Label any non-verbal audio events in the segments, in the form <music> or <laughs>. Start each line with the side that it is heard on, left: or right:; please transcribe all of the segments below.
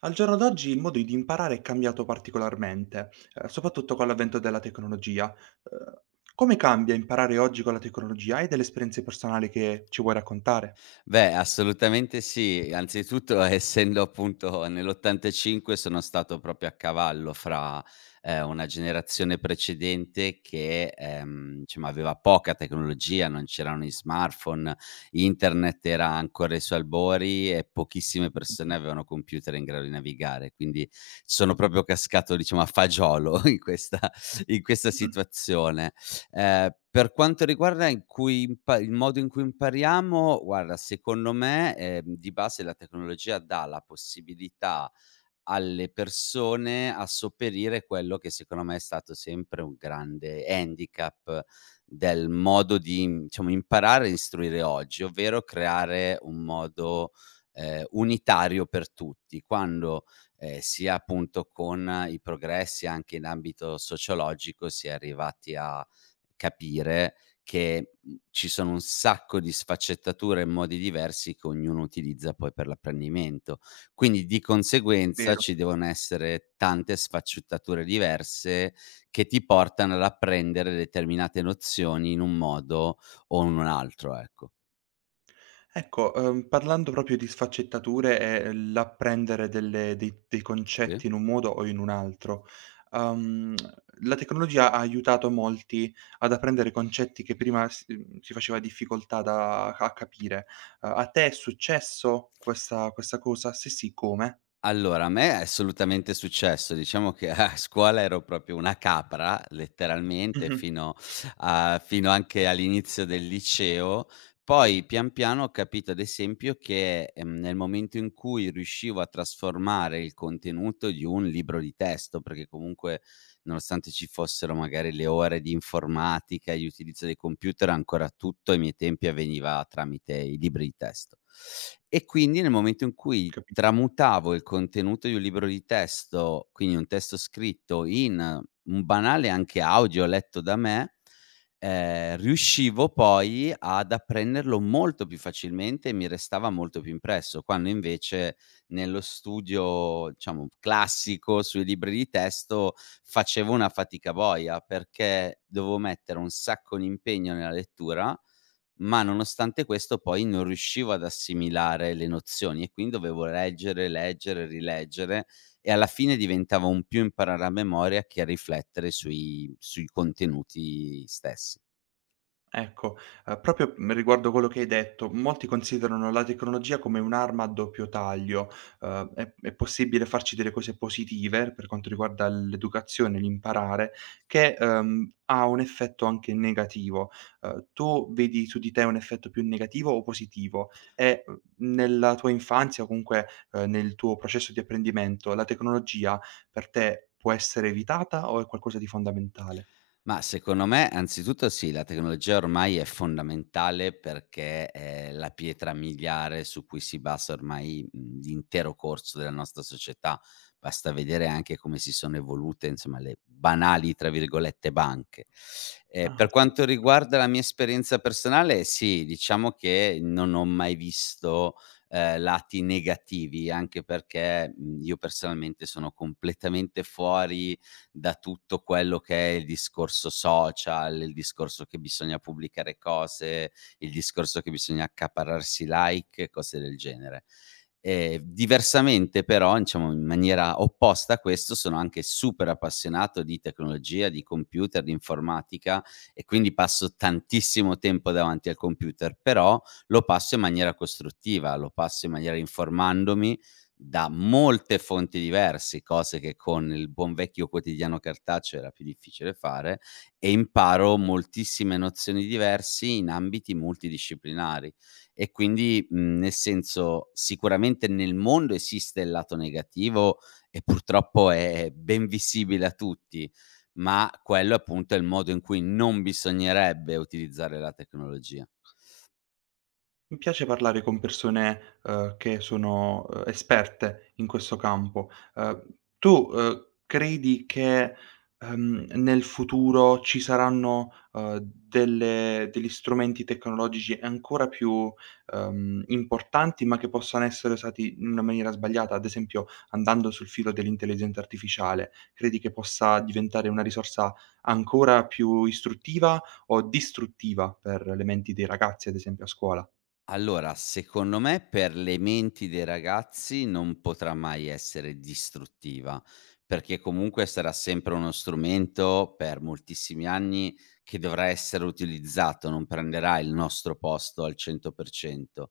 right: Al giorno d'oggi il modo di imparare è cambiato particolarmente, soprattutto con l'avvento della tecnologia. Uhm, come cambia imparare oggi con la tecnologia? Hai delle esperienze personali che ci vuoi raccontare?
left: Beh, assolutamente sì. Anzitutto, <laughs> essendo appunto nell'85 sono stato proprio a cavallo fra, una generazione precedente che, diciamo aveva poca tecnologia, non c'erano gli smartphone, internet era ancora ai suoi albori e pochissime persone
right: Mh-mh.
left: avevano computer in grado di navigare. Quindi sono proprio cascato, diciamo, a fagiolo <laughs> in questa
right: Mh,
left: situazione. Per quanto riguarda in cui impa il modo in cui impariamo, guarda, secondo me, di base la tecnologia dà la possibilità alle persone a sopperire quello che secondo me è stato sempre un grande handicap del modo di, diciamo imparare e istruire oggi, ovvero creare un modo, unitario per tutti, quando, sia appunto con i progressi anche in ambito sociologico si è arrivati a capire che, ci sono un sacco di sfaccettature e modi diversi che ognuno utilizza poi per l'apprendimento. Quindi di conseguenza
right: vero.
left: ci devono essere tante sfaccettature diverse che ti portano ad apprendere determinate nozioni in un modo o in un altro, ecco.
right: Ecco, parlando proprio di sfaccettature e l'apprendere delle dei dei
left: Sì.
right: concetti in un modo o in un altro, uhm, la tecnologia ha aiutato molti ad apprendere concetti che prima si faceva difficoltà da a capire. A te è successo questa cosa? Se sì, come?
left: Allora, a me è assolutamente successo. Diciamo che a scuola ero proprio una capra, letteralmente,
right: Mh-mh,
left: fino anche all'inizio del liceo. Poi pian piano ho capito, ad esempio, che, nel momento in cui riuscivo a trasformare il contenuto di un libro di testo, perché comunque nonostante ci fossero magari le ore di informatica e di utilizzo dei computer, ancora tutto ai miei tempi avveniva tramite i libri di testo. E quindi nel momento in cui
right: capito.
left: tramutavo il contenuto di un libro di testo, quindi un testo scritto, in un banale anche audio letto da me, riuscivo poi ad apprenderlo molto più facilmente e mi restava molto più impresso, quando invece nello studio, diciamo, classico sui libri di testo facevo una fatica boia, perché dovevo mettere un sacco di impegno nella lettura, ma nonostante questo poi non riuscivo ad assimilare le nozioni e quindi dovevo leggere, leggere, rileggere e alla fine diventava un più imparare a memoria che a riflettere sui contenuti stessi.
right: Ecco, proprio, riguardo quello che hai detto, molti considerano la tecnologia come un'arma a doppio taglio. È possibile farci delle cose positive per quanto riguarda l'educazione, l'imparare, che, ha un effetto anche negativo. Tu vedi su di te un effetto più negativo o positivo? E, nella tua infanzia o comunque, nel tuo processo di apprendimento, la tecnologia per te può essere evitata o è qualcosa di fondamentale?
left: Ma secondo me, anzitutto sì, la tecnologia ormai è fondamentale perché è la pietra miliare su cui si basa ormai, l'intero corso della nostra società. Basta vedere anche come si sono evolute, insomma, le "banali" tra virgolette banche.
right: Ah,
left: Per
right: sì.
left: quanto riguarda la mia esperienza personale, sì, diciamo che non ho mai visto, lati negativi, anche perché, io personalmente sono completamente fuori da tutto quello che è il discorso social, il discorso che bisogna pubblicare cose, il discorso che bisogna accaparrarsi like e cose del genere. Diversamente però, diciamo in maniera opposta a questo, sono anche super appassionato di tecnologia, di computer, di informatica e quindi passo tantissimo tempo davanti al computer, però lo passo in maniera costruttiva, lo passo in maniera informandomi, da molte fonti diverse, cose che con il buon vecchio quotidiano cartaceo era più difficile fare, e imparo moltissime nozioni diversi in ambiti multidisciplinari. E quindi, nel senso, sicuramente nel mondo esiste il lato negativo e purtroppo è ben visibile a tutti, ma quello appunto è il modo in cui non bisognerebbe utilizzare la tecnologia.
right: Mi piace parlare con persone, che sono, esperte in questo campo. Tu, credi che, nel futuro ci saranno, delle degli strumenti tecnologici ancora più, importanti, ma che possano essere usati in una maniera sbagliata? Ad esempio, andando sul filo dell'intelligenza artificiale, credi che possa diventare una risorsa ancora più istruttiva o distruttiva per le menti dei ragazzi, ad esempio a scuola?
left: Allora, secondo me per le menti dei ragazzi non potrà mai essere distruttiva, perché comunque sarà sempre uno strumento per moltissimi anni che dovrà essere utilizzato, non prenderà il nostro posto al 100%.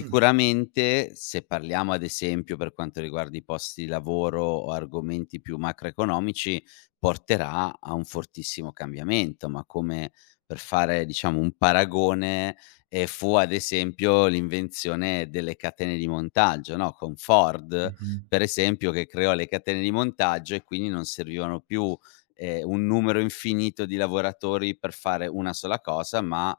right: Mh.
left: se parliamo ad esempio per quanto riguarda i posti di lavoro o argomenti più macroeconomici, porterà a un fortissimo cambiamento, ma come per fare diciamo un paragone e fu ad esempio l'invenzione delle catene di montaggio, no, con Ford
right: Mh-mh.
left: per esempio che creò le catene di montaggio e quindi non servivano più, un numero infinito di lavoratori per fare una sola cosa, ma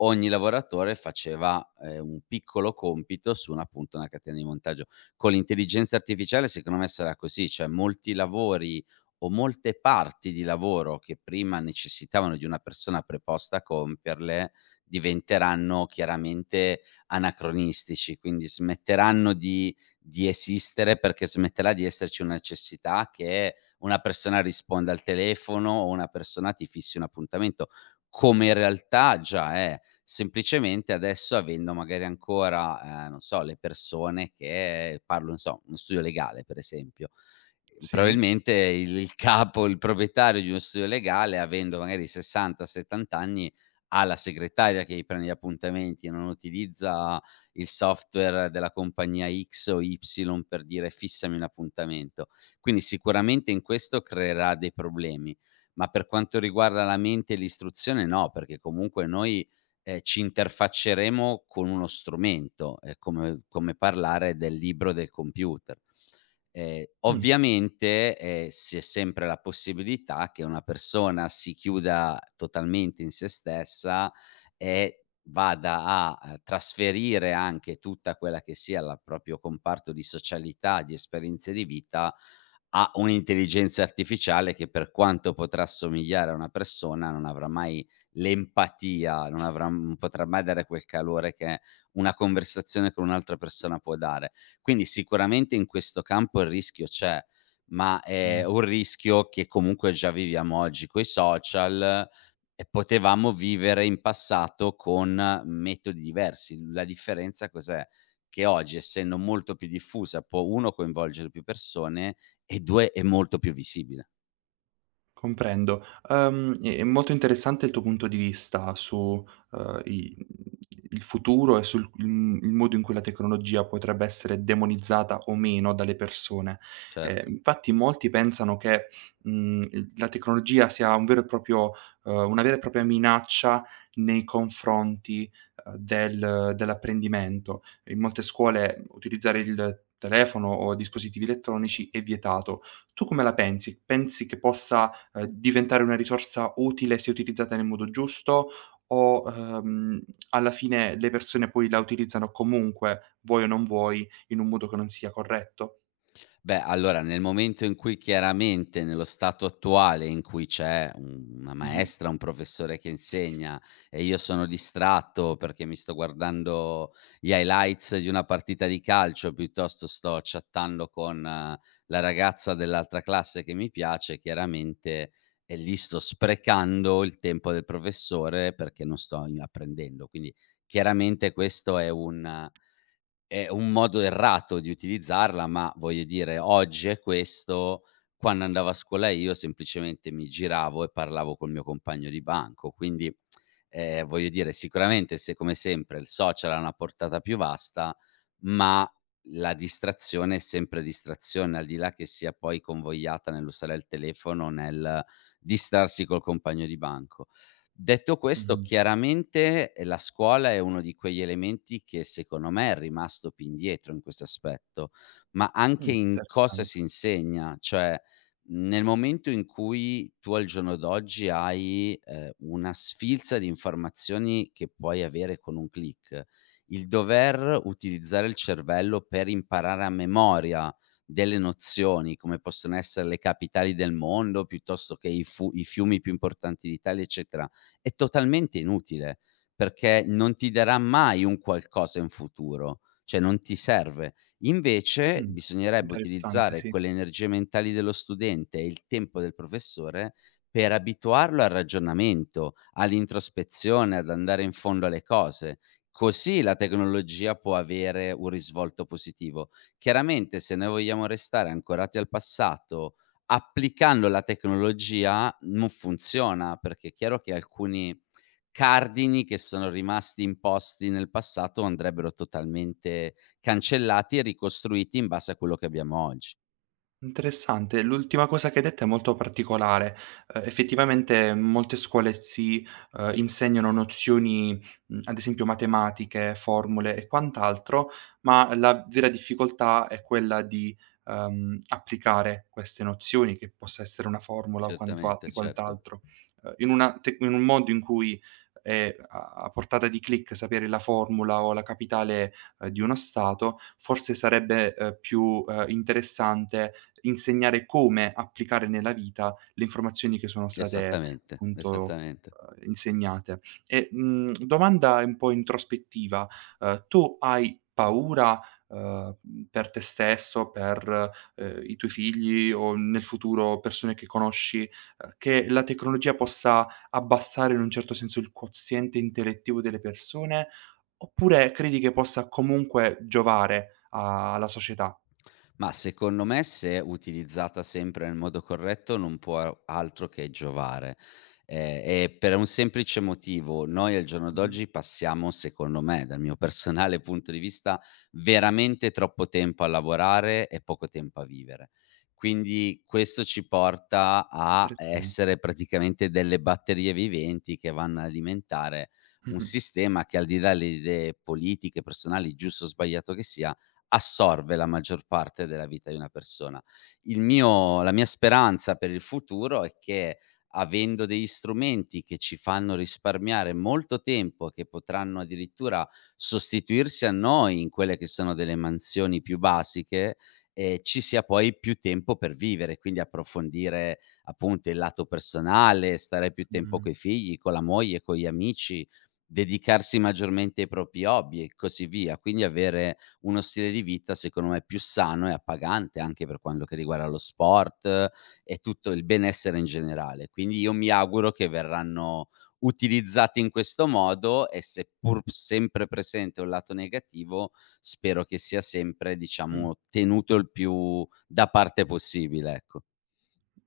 left: ogni lavoratore faceva, un piccolo compito su una appunto, una catena di montaggio. Con l'intelligenza artificiale secondo me sarà così, cioè molti lavori o molte parti di lavoro che prima necessitavano di una persona preposta a compierle, diventeranno chiaramente anacronistici, quindi smetteranno di esistere perché smetterà di esserci una necessità che una persona risponda al telefono o una persona ti fissi un appuntamento, come in realtà già è. Semplicemente adesso avendo magari ancora, non so, le persone che parlo, non so, uno studio legale per esempio.
right: Sì.
left: Probabilmente il capo, il proprietario di uno studio legale, avendo magari 60, 70 anni, ha la segretaria che gli prende gli appuntamenti, e non utilizza il software della compagnia X o Y per dire: "Fissami un appuntamento". Quindi sicuramente in questo creerà dei problemi, ma per quanto riguarda la mente e l'istruzione no, perché comunque noi, ci interfacceremo con uno strumento, è come parlare del libro del computer.
right: Mh.
left: Ovviamente, si è sempre la possibilità che una persona si chiuda totalmente in se stessa e vada a, trasferire anche tutta quella che sia la proprio comparto di socialità, di esperienze di vita a un'intelligenza artificiale che, per quanto potrà assomigliare a una persona, non avrà mai l'empatia, non potrà mai dare quel calore che una conversazione con un'altra persona può dare. Quindi sicuramente in questo campo il rischio c'è, ma è
right: Mh.
left: un rischio che comunque già viviamo oggi coi social e potevamo vivere in passato con metodi diversi. La differenza cos'è? Che oggi, essendo molto più diffusa, può 1 coinvolgere più persone e 2 è molto più visibile.
right: Comprendo. È molto interessante il tuo punto di vista su, i il futuro e il modo in cui la tecnologia potrebbe essere demonizzata o meno dalle persone. Ehm,
left: Certo.
right: infatti molti pensano che, il la tecnologia sia un vero e proprio una vera e propria minaccia nei confronti, dell'apprendimento. In molte scuole utilizzare il telefono o dispositivi elettronici è vietato. Tu come la pensi? Pensi che possa diventare una risorsa utile se utilizzata nel modo giusto o, alla fine le persone poi la utilizzano comunque, vuoi o non vuoi, in un modo che non sia corretto.
left: Beh, allora nel momento in cui chiaramente nello stato attuale in cui c'è un una
right: Mh-mh.
left: maestra, un professore che insegna e io sono distratto perché mi sto guardando gli highlights di una partita di calcio, piuttosto sto chattando con la ragazza dell'altra classe che mi piace, chiaramente, e lì sto sprecando il tempo del professore perché non sto i apprendendo. Quindi chiaramente questo è un modo errato di utilizzarla, ma voglio dire oggi è questo, quando andavo a scuola io semplicemente mi giravo e parlavo col mio compagno di banco. Quindi, voglio dire sicuramente se come sempre il social ha una portata più vasta, ma la distrazione è sempre distrazione, al di là che sia poi convogliata nell'usare il telefono, nel distrarsi col compagno di banco. Detto questo,
right: Mh-mh.
left: chiaramente, la scuola è uno di quegli elementi che secondo me è rimasto più indietro in questo aspetto, ma
right: Mh,
left: anche in cosa
right: interessante.
left: si insegna, cioè, nel momento in cui tu al giorno d'oggi hai, una sfilza di informazioni che puoi avere con un click, il dover utilizzare il cervello per imparare a memoria delle nozioni, come possono essere le capitali del mondo, piuttosto che i fiumi più importanti d'Italia, eccetera è totalmente inutile, perché non ti darà mai un qualcosa in futuro, cioè non ti serve. Invece
right: Mh.
left: bisognerebbe
right: Interessante,
left: utilizzare
right: sì.
left: quelle energie mentali dello studente e il tempo del professore per abituarlo al ragionamento, all'introspezione, ad andare in fondo alle cose. Così la tecnologia può avere un risvolto positivo. Chiaramente se noi vogliamo restare ancorati al passato, applicando la tecnologia non funziona, perché è chiaro che alcuni cardini che sono rimasti imposti nel passato andrebbero totalmente cancellati e ricostruiti in base a quello che abbiamo oggi.
right: Interessante. L'ultima cosa che hai detto è molto particolare. Effettivamente molte scuole si insegnano nozioni, ad esempio matematiche, formule e quant'altro, ma la vera difficoltà è quella di, applicare queste nozioni, che possa essere una formula o quantua
left: Certamente, certo.
right: quant'altro. In una tec in un mondo in cui è a portata di click sapere la formula o la capitale di uno Stato, forse sarebbe, più, interessante insegnare come applicare nella vita le informazioni che sono state
left: Esattamente,
right: appunto,
left: esattamente.
right: insegnate. E, domanda un po' introspettiva: tu hai paura, ehm, per te stesso, per, i tuoi figli o nel futuro persone che conosci, che la tecnologia possa abbassare in un certo senso il quoziente intellettivo delle persone. Oppure credi che possa comunque giovare a alla società?
left: Ma secondo me se utilizzata sempre nel modo corretto non può altro che giovare. E per un semplice motivo: noi al giorno
right: Mh-mh.
left: d'oggi passiamo, secondo me, dal mio personale <laughs> punto di vista, veramente troppo tempo a lavorare e poco tempo a vivere. Quindi questo ci porta a
right: Interessante.
left: essere praticamente delle batterie viventi che vanno ad alimentare un
right: Mh-mh.
left: sistema che al di là le idee politiche, personali, giusto o sbagliato che sia, assorbe la maggior parte della vita di una persona. Il mio la mia speranza per il futuro è che, avendo degli strumenti che ci fanno risparmiare molto tempo, che potranno addirittura sostituirsi a noi in quelle che sono delle mansioni più basiche, ci sia poi più tempo per vivere, quindi approfondire appunto il lato personale, stare più tempo
right: Mh.
left: coi figli, con la moglie, con gli amici, dedicarsi maggiormente ai propri hobby e così via. Quindi avere uno stile di vita secondo me più sano e appagante anche per quello che riguarda lo sport e tutto il benessere in generale. Quindi io mi auguro che verranno utilizzati in questo modo e seppur sempre presente un lato negativo, spero che sia sempre
right: Mh.
left: diciamo tenuto il più da parte possibile, ecco.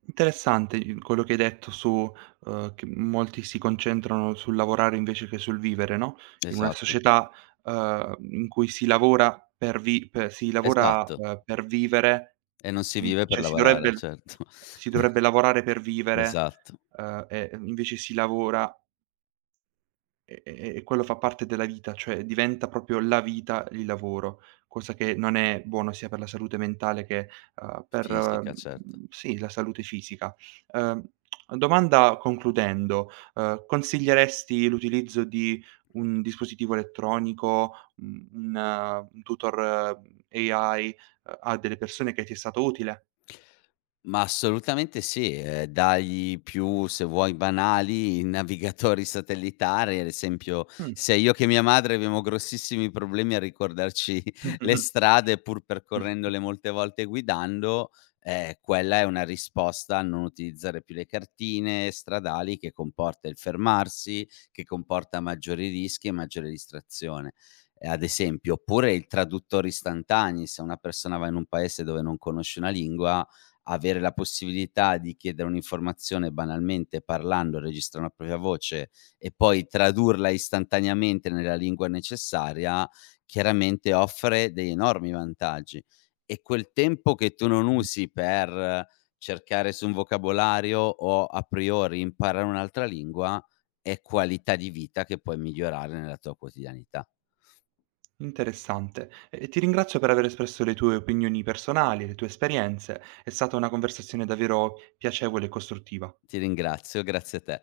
right: Interessante i quello che hai detto su, che molti si concentrano sul lavorare invece che sul vivere, no, in una
left: Esatto,
right: società, in cui si lavora,
left: esatto.
right: per vivere,
left: E non si
right: in
left: vive per
right: cioè si
left: lavorare,
right: dovrebbe
left: certo.
right: si
left: <laughs>
right: dovrebbe lavorare per vivere,
left: Esatto.
right: e invece si lavora. E quello fa parte della vita, cioè diventa proprio la vita il lavoro, cosa che non è buono sia per la salute mentale che, per,
left: Fisica, certo.
right: sì, la salute fisica. Uhm, domanda concludendo, consiglieresti l'utilizzo di un dispositivo elettronico, un tutor AI, a delle persone che ti è stato utile?
left: Ma assolutamente sì, dagli più, se vuoi, banali navigatori satellitari, ad esempio
right: Mh.
left: sia io che mia madre abbiamo grossissimi problemi a ricordarci <laughs> le
right: Mh-mh-mh.
left: strade pur
right: Mh.
left: percorrendole molte volte guidando, quella è una risposta a non utilizzare più le cartine stradali che comporta il fermarsi, che comporta maggiori rischi e maggiore distrazione, ad esempio. Oppure i traduttori istantanei, se una persona va in un paese dove non conosce una lingua avere la possibilità di chiedere un'informazione banalmente parlando, registrare una propria voce e poi tradurla istantaneamente nella lingua necessaria, chiaramente offre degli enormi vantaggi. E quel tempo che tu non
right: <laughs>
left: usi per cercare su un vocabolario o a priori imparare un'altra lingua, è qualità di vita che puoi migliorare nella tua quotidianità.
right: Interessante. E ti ringrazio per aver espresso le tue opinioni personali, le tue esperienze. È stata una conversazione davvero piacevole e costruttiva.
left: Ti ringrazio, grazie a te.